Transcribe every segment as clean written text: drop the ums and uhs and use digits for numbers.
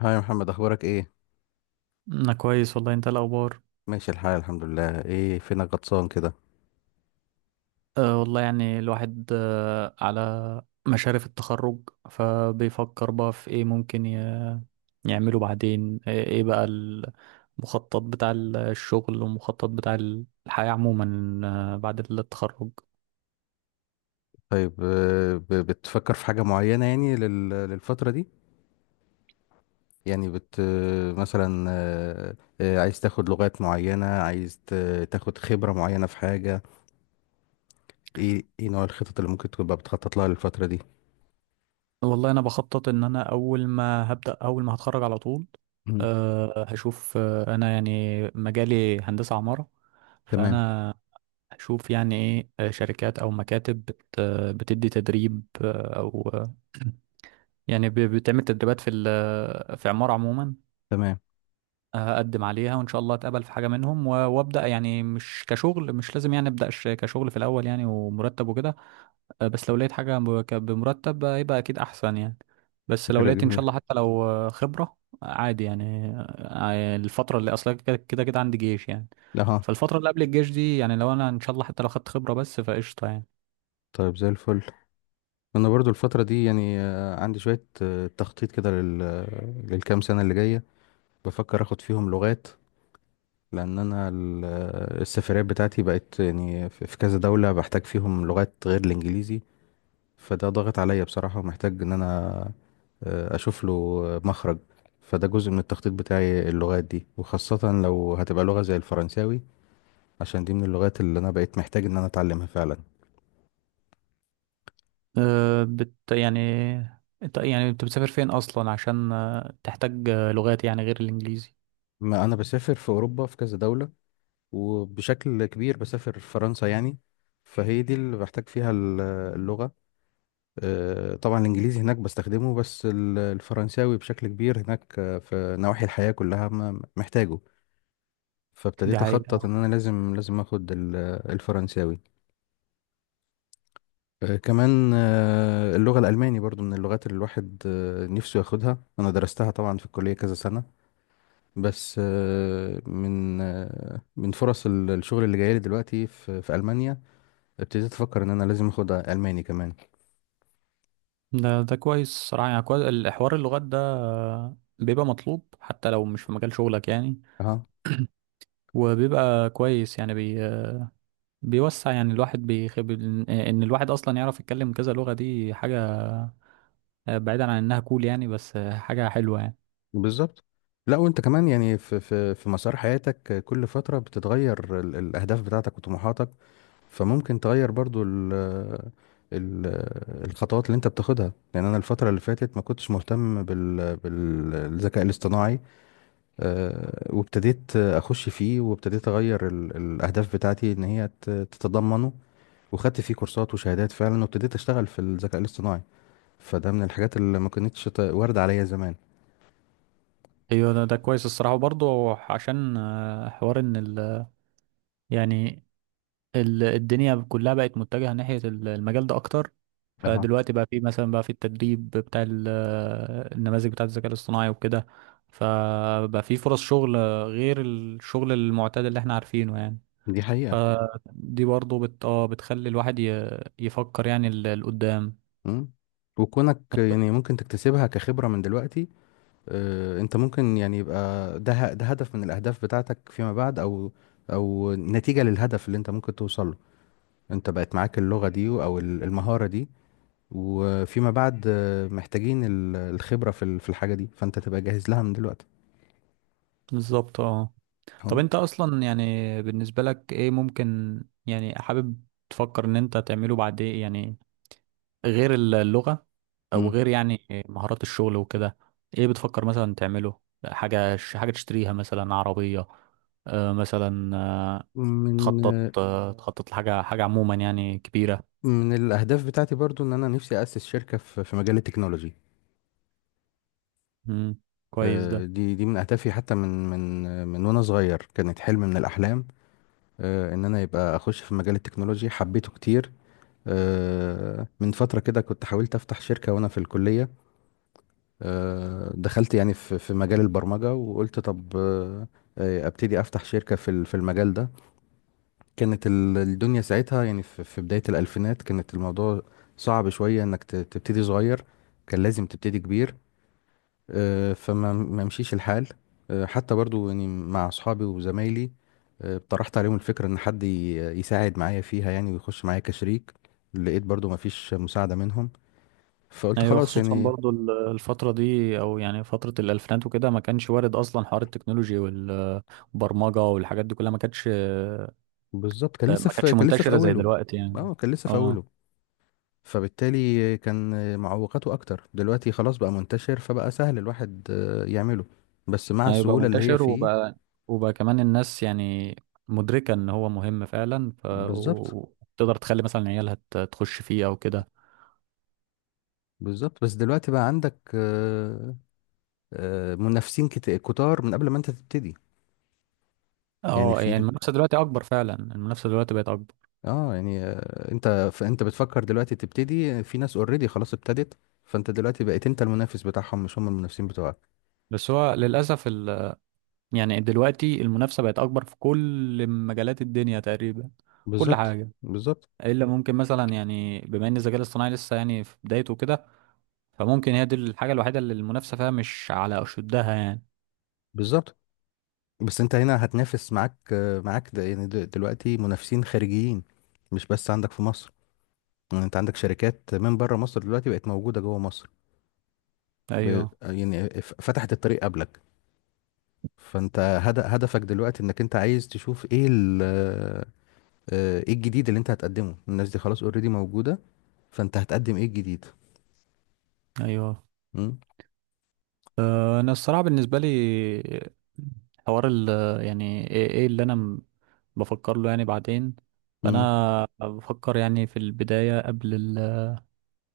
هاي يا محمد، اخبارك ايه؟ انا كويس والله، انت إيه الاخبار؟ ماشي الحال، الحمد لله. ايه فينك غطسان كده؟ والله، يعني الواحد على مشارف التخرج، فبيفكر بقى في ايه ممكن يعمله بعدين. إيه بقى المخطط بتاع الشغل، والمخطط بتاع الحياة عموما بعد التخرج. طيب، بتفكر في حاجة معينة يعني للفترة دي؟ يعني بت آه، مثلا، عايز تاخد لغات معينة، عايز تاخد خبرة معينة في حاجة؟ ايه نوع الخطط اللي ممكن تبقى بتخطط لها للفترة دي؟ والله انا بخطط ان انا اول ما هتخرج على طول مم. هشوف. انا يعني مجالي هندسة عمارة، تمام. فانا اشوف يعني ايه، شركات او مكاتب بتدي تدريب او يعني بتعمل تدريبات في عمارة عموما. تمام. اقدم عليها، وان شاء الله اتقبل في حاجة منهم، وابدا، يعني مش كشغل، مش لازم يعني ابدا كشغل في الاول يعني، ومرتب وكده. بس لو لقيت حاجة بمرتب يبقى اكيد احسن يعني. بس لو فكرة لقيت ان شاء جميلة. الله، حتى لو خبرة عادي يعني، الفترة اللي اصلا كده كده كده عندي جيش يعني. اها. فالفترة اللي قبل الجيش دي، يعني لو انا ان شاء الله حتى لو خدت خبرة بس، فقشطة يعني. طيب، زي الفل. انا برضو الفترة دي يعني عندي شوية تخطيط كده لل للكام سنة اللي جاية. بفكر اخد فيهم لغات، لان انا السفريات بتاعتي بقت يعني في كذا دولة بحتاج فيهم لغات غير الانجليزي. فده ضاغط عليا بصراحة، ومحتاج ان انا اشوف له مخرج. فده جزء من التخطيط بتاعي، اللغات دي، وخاصة لو هتبقى لغة زي الفرنساوي، عشان دي من اللغات اللي انا بقيت محتاج ان انا اتعلمها فعلا. آه، بت يعني انت يعني بتسافر فين اصلا عشان تحتاج لغات يعني غير الانجليزي؟ ما انا بسافر في اوروبا في كذا دولة، وبشكل كبير بسافر فرنسا يعني. فهي دي اللي بحتاج فيها اللغة. طبعا الانجليزي هناك بستخدمه، بس الفرنساوي بشكل كبير هناك، في نواحي الحياة كلها محتاجه. دي فابتديت حقيقة. اخطط ان انا لازم لازم اخد الفرنساوي. كمان اللغة الالماني برضو من اللغات اللي الواحد نفسه ياخدها. انا درستها طبعا في الكلية كذا سنة، بس من فرص الشغل اللي جايلي دلوقتي في في المانيا، ابتديت افكر ان انا لازم اخد الماني كمان. ده كويس صراحة، يعني كويس الحوار اللغات ده، بيبقى مطلوب حتى لو مش في مجال شغلك يعني. أها. وبيبقى كويس يعني بيوسع يعني الواحد، بيخب ان الواحد اصلا يعرف يتكلم كذا لغة، دي حاجة بعيدا عن انها كول يعني، بس حاجة حلوة يعني. بالظبط. لا، وانت كمان يعني في في مسار حياتك كل فتره بتتغير الاهداف بتاعتك وطموحاتك، فممكن تغير برضو ال ال الخطوات اللي انت بتاخدها. يعني انا الفتره اللي فاتت ما كنتش مهتم بالذكاء الاصطناعي، وابتديت اخش فيه، وابتديت اغير الاهداف بتاعتي ان هي تتضمنه، وخدت فيه كورسات وشهادات فعلا، وابتديت اشتغل في الذكاء الاصطناعي. فده من الحاجات اللي ما كانتش وارده عليا زمان. ايوه، ده كويس الصراحة برضه، عشان حوار ان ال، يعني الدنيا كلها بقت متجهة ناحية المجال ده أكتر، اها. فدلوقتي بقى في مثلا، بقى في التدريب بتاع النماذج بتاعة الذكاء الاصطناعي وكده، فبقى في فرص شغل غير الشغل المعتاد اللي احنا عارفينه يعني. دي حقيقه. فدي برضه بت... آه بتخلي الواحد يفكر يعني لقدام. مم. وكونك يعني ممكن تكتسبها كخبرة من دلوقتي، انت ممكن يعني يبقى ده هدف من الاهداف بتاعتك فيما بعد، او او نتيجة للهدف اللي انت ممكن توصل له، انت بقت معاك اللغة دي او المهارة دي، وفيما بعد محتاجين الخبرة في في الحاجة دي، فانت تبقى جاهز لها من دلوقتي. بالظبط، اه. طب اه. انت اصلا يعني بالنسبة لك ايه ممكن، يعني حابب تفكر ان انت تعمله بعد ايه يعني، غير اللغة او مم. غير يعني مهارات الشغل وكده؟ ايه بتفكر مثلا تعمله؟ حاجة تشتريها مثلا، عربية مثلا، من تخطط لحاجة عموما يعني كبيرة. الاهداف بتاعتي برضو ان انا نفسي اسس شركة في مجال التكنولوجي. مم. كويس ده. دي من اهدافي، حتى من من آه، من وانا صغير كانت حلم من الاحلام، ان انا يبقى اخش في مجال التكنولوجيا. حبيته كتير. من فترة كده كنت حاولت افتح شركة وانا في الكلية. دخلت يعني في مجال البرمجة وقلت طب، ابتدي افتح شركة في في المجال ده. كانت الدنيا ساعتها يعني في بداية الالفينات كانت الموضوع صعب شوية انك تبتدي صغير، كان لازم تبتدي كبير. آه، فما ما مشيش الحال. حتى برضو يعني مع اصحابي وزمايلي طرحت عليهم الفكرة ان حد يساعد معايا فيها يعني، ويخش معايا كشريك، لقيت برضو ما فيش مساعدة منهم، فقلت ايوه، خلاص خصوصا يعني. برضو الفترة دي، او يعني فترة الالفينات وكده، ما كانش وارد اصلا حوار التكنولوجي والبرمجة والحاجات دي كلها، بالظبط. ما كانتش كان لسه في منتشرة زي اوله. دلوقتي يعني. اه، كان لسه في اه، اوله. فبالتالي كان معوقاته اكتر. دلوقتي خلاص بقى منتشر، فبقى سهل الواحد يعمله، بس مع هيبقى السهولة اللي هي منتشر فيه، وبقى كمان الناس يعني مدركة ان هو مهم فعلا، ف بالظبط. وتقدر تخلي مثلا عيالها تخش فيه او كده. بالظبط. بس دلوقتي بقى عندك منافسين كتار من قبل ما انت تبتدي. يعني اه، في يعني المنافسة دلوقتي اكبر، فعلا المنافسة دلوقتي بقت اكبر. اه يعني آه، انت فانت بتفكر دلوقتي تبتدي، في ناس اوريدي خلاص ابتدت، فانت دلوقتي بقيت انت المنافس بتاعهم، مش هم المنافسين بتوعك. بس هو للأسف يعني دلوقتي المنافسة بقت اكبر في كل مجالات الدنيا تقريبا، في كل بالظبط. حاجة. بالظبط. الا ممكن مثلا، يعني بما ان الذكاء الاصطناعي لسه يعني في بدايته كده، فممكن هي دي الحاجة الوحيدة اللي المنافسة فيها مش على اشدها يعني. بالظبط. بس انت هنا هتنافس معاك ده، يعني دلوقتي منافسين خارجيين، مش بس عندك في مصر. يعني انت عندك شركات من بره مصر دلوقتي بقت موجودة جوه مصر، ايوه، فتحت الطريق قبلك. فانت هدفك دلوقتي انك انت عايز تشوف ايه ال... آه، ايه الجديد اللي انت هتقدمه. الناس دي خلاص اوريدي موجودة، فانت هتقدم ايه الجديد؟ ايوه. امم. انا الصراحه بالنسبه لي حوار ال، يعني ايه اللي انا بفكر له يعني بعدين. امم. فانا بفكر يعني في البدايه قبل ال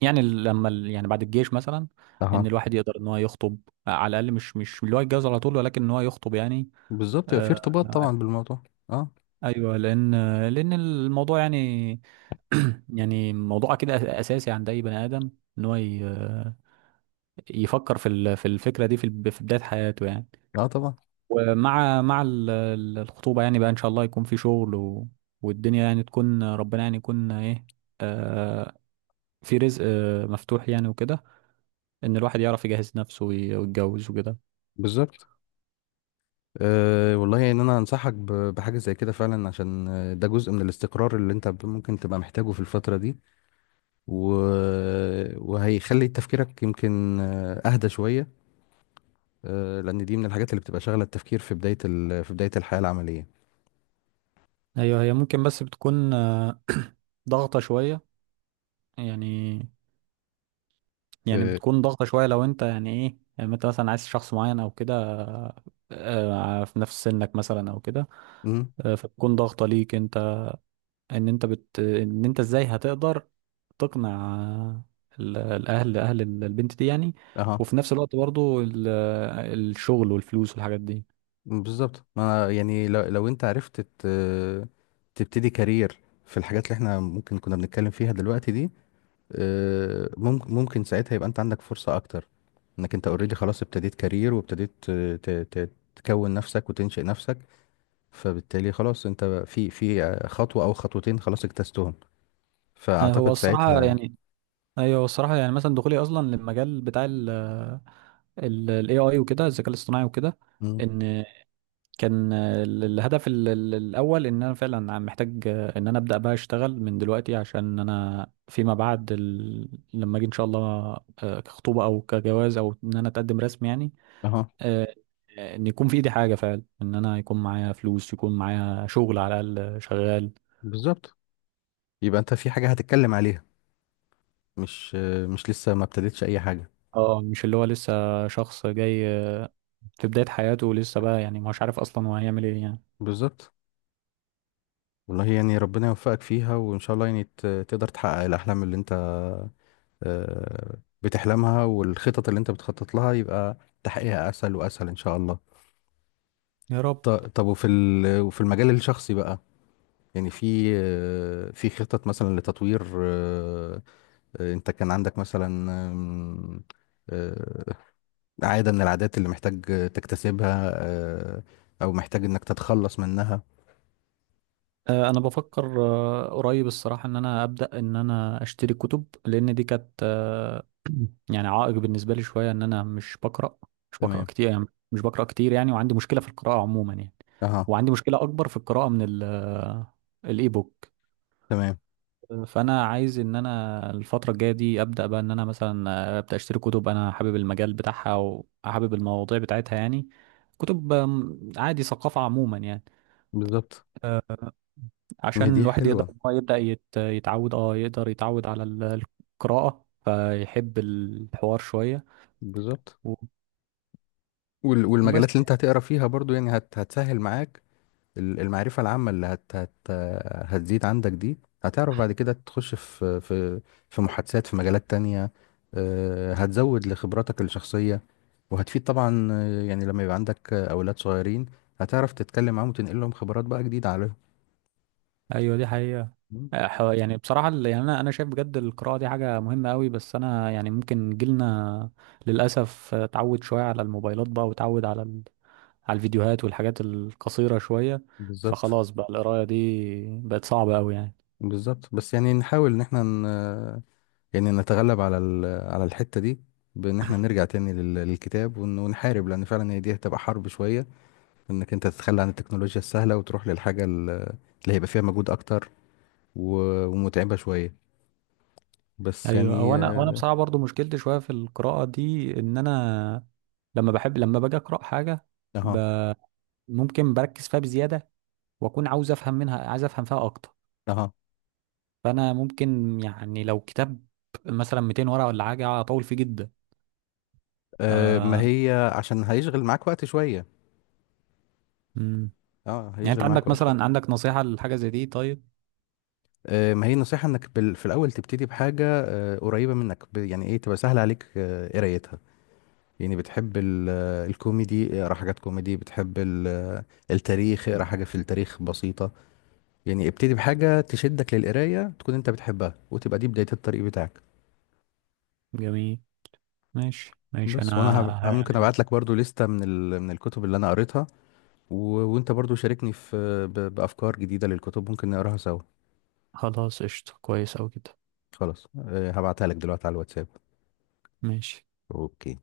يعني ال- لما ال يعني بعد الجيش مثلا، ان اها. الواحد يقدر ان هو يخطب، على الاقل مش اللي هو يتجوز على طول، ولكن ان هو يخطب يعني. بالظبط، يبقى في ارتباط آه، طبعا بالموضوع. اه. ايوه لان الموضوع يعني يعني موضوع كده اساسي عند اي بني ادم، ان هو يفكر في الفكره دي في بدايه حياته يعني. اه طبعا. ومع الخطوبة، يعني بقى إن شاء الله يكون في شغل والدنيا يعني تكون، ربنا يعني يكون إيه، آه في رزق مفتوح يعني وكده، إن الواحد يعرف يجهز نفسه ويتجوز وكده. بالظبط. أه والله، ان انا انصحك بحاجه زي كده فعلا، عشان ده جزء من الاستقرار اللي انت ممكن تبقى محتاجه في الفتره دي، و... وهيخلي تفكيرك يمكن اهدى شويه. أه، لان دي من الحاجات اللي بتبقى شاغله التفكير في بدايه الحياه العمليه. أيوه، هي ممكن، بس بتكون ضغطة شوية يعني. أه. بتكون ضغطة شوية لو أنت يعني إيه، يعني أنت مثلا عايز شخص معين أو كده، في نفس سنك مثلا أو كده، مم. فبتكون ضغطة ليك أنت، ان انت ازاي هتقدر تقنع الاهل، اهل البنت دي يعني، اها. وفي نفس الوقت برضو الشغل والفلوس والحاجات دي. بالظبط. ما أنا يعني لو انت عرفت تبتدي كارير في الحاجات اللي احنا ممكن كنا بنتكلم فيها دلوقتي دي، ممكن ساعتها يبقى انت عندك فرصة اكتر، انك انت اوريدي خلاص ابتديت كارير، وابتديت ت- ت- تكون نفسك وتنشئ نفسك، فبالتالي خلاص انت في خطوة او خطوتين خلاص اجتزتهم، آه، هو فاعتقد الصراحة ساعتها. يعني ايوه، هو الصراحة يعني مثلا دخولي اصلا للمجال بتاع ال AI وكده، الذكاء الاصطناعي وكده، مم. ان كان الهدف الاول ان انا فعلا عم محتاج ان انا ابدا بقى اشتغل من دلوقتي، عشان انا فيما بعد لما اجي ان شاء الله كخطوبه او كجواز او ان انا اتقدم رسمي يعني. اها. آه، ان يكون في ايدي حاجه فعلا، ان انا يكون معايا فلوس، يكون معايا شغل على الاقل شغال. بالظبط، يبقى انت في حاجة هتتكلم عليها، مش مش لسه ما ابتديتش اي حاجة. اه، مش اللي هو لسه شخص جاي في بدايه حياته، ولسه بقى يعني مش عارف اصلا هو هيعمل ايه يعني. بالظبط. والله يعني ربنا يوفقك فيها، وإن شاء الله يعني تقدر تحقق الأحلام اللي أنت بتحلمها، والخطط اللي أنت بتخطط لها يبقى تحقيقها أسهل وأسهل إن شاء الله. يا رب. طب، وفي المجال الشخصي بقى، يعني في في خطط مثلا لتطوير أنت كان عندك مثلا آم، آه، عادة من العادات اللي محتاج تكتسبها، آه، أو محتاج إنك تتخلص منها؟ انا بفكر قريب الصراحه، ان انا ابدا ان انا اشتري كتب، لان دي كانت يعني عائق بالنسبه لي شويه، ان انا مش بقرا تمام. كتير يعني. مش بقرا كتير يعني، وعندي مشكله في القراءه عموما يعني، أها. وعندي مشكله اكبر في القراءه من الاي بوك. تمام. فانا عايز ان انا الفتره الجايه دي ابدا بقى ان انا مثلا اشتري كتب، انا حابب المجال بتاعها، او حابب المواضيع بتاعتها يعني. كتب عادي، ثقافه عموما يعني، بالظبط. ما هي عشان دي الواحد يقدر حلوة. إن هو يبدا يت- يتعود اه يقدر يتعود على القراءه، فيحب الحوار شويه. بالظبط. و- وبس والمجالات اللي انت يعني. هتقرا فيها برضو يعني هتسهل معاك. المعرفة العامة اللي هت هت هتزيد عندك دي، هتعرف بعد كده تخش في في محادثات في مجالات تانية. هتزود لخبراتك الشخصية، وهتفيد طبعا. يعني لما يبقى عندك أولاد صغيرين، هتعرف تتكلم معاهم وتنقل لهم خبرات بقى جديدة عليهم. ايوه، دي حقيقه. مم. يعني بصراحه يعني انا شايف بجد القراءه دي حاجه مهمه قوي، بس انا يعني ممكن جيلنا للاسف اتعود شويه على الموبايلات بقى، وتعود على الفيديوهات والحاجات القصيرة شوية، بالظبط. فخلاص بقى القراية دي بقت صعبة أوي يعني. بالظبط. بس يعني نحاول ان احنا يعني نتغلب على على الحتة دي، بان احنا نرجع تاني للكتاب، ونحارب، لان فعلا هي دي هتبقى حرب شوية، انك انت تتخلى عن التكنولوجيا السهلة، وتروح للحاجة اللي هيبقى فيها مجهود اكتر، و- ومتعبة شوية، بس أيوة، يعني هو أنا، وأنا بصراحة برضو مشكلتي شوية في القراءة دي، إن أنا لما باجي أقرأ حاجة ب... اها. ممكن بركز فيها بزيادة، وأكون عاوز أفهم منها عايز أفهم فيها أكتر، اها. فأنا ممكن يعني لو كتاب مثلا 200 ورقة، ولا حاجة أطول فيه جدا ف... ما هي عشان هيشغل معاك وقت شوية. مم. اه، يعني أنت هيشغل معاك عندك وقت مثلا، شوية. نصيحة لحاجة زي دي طيب؟ ما هي النصيحة انك في الاول تبتدي بحاجة قريبة منك، يعني ايه تبقى سهل عليك قرايتها. يعني بتحب الكوميدي، اقرا حاجات كوميدي. بتحب التاريخ، اقرا حاجة في التاريخ بسيطة. يعني ابتدي بحاجة تشدك للقراية، تكون انت بتحبها، وتبقى دي بداية الطريق بتاعك. جميل، ماشي ماشي، أنا ممكن ه- ابعت لك برضو لستة من الكتب اللي انا قريتها، و... وانت برضو شاركني بافكار جديدة للكتب ممكن نقراها سوا. خلاص قشطة، كويس أوي كده. خلاص، أه، هبعتها لك دلوقتي على الواتساب. ماشي. اوكي.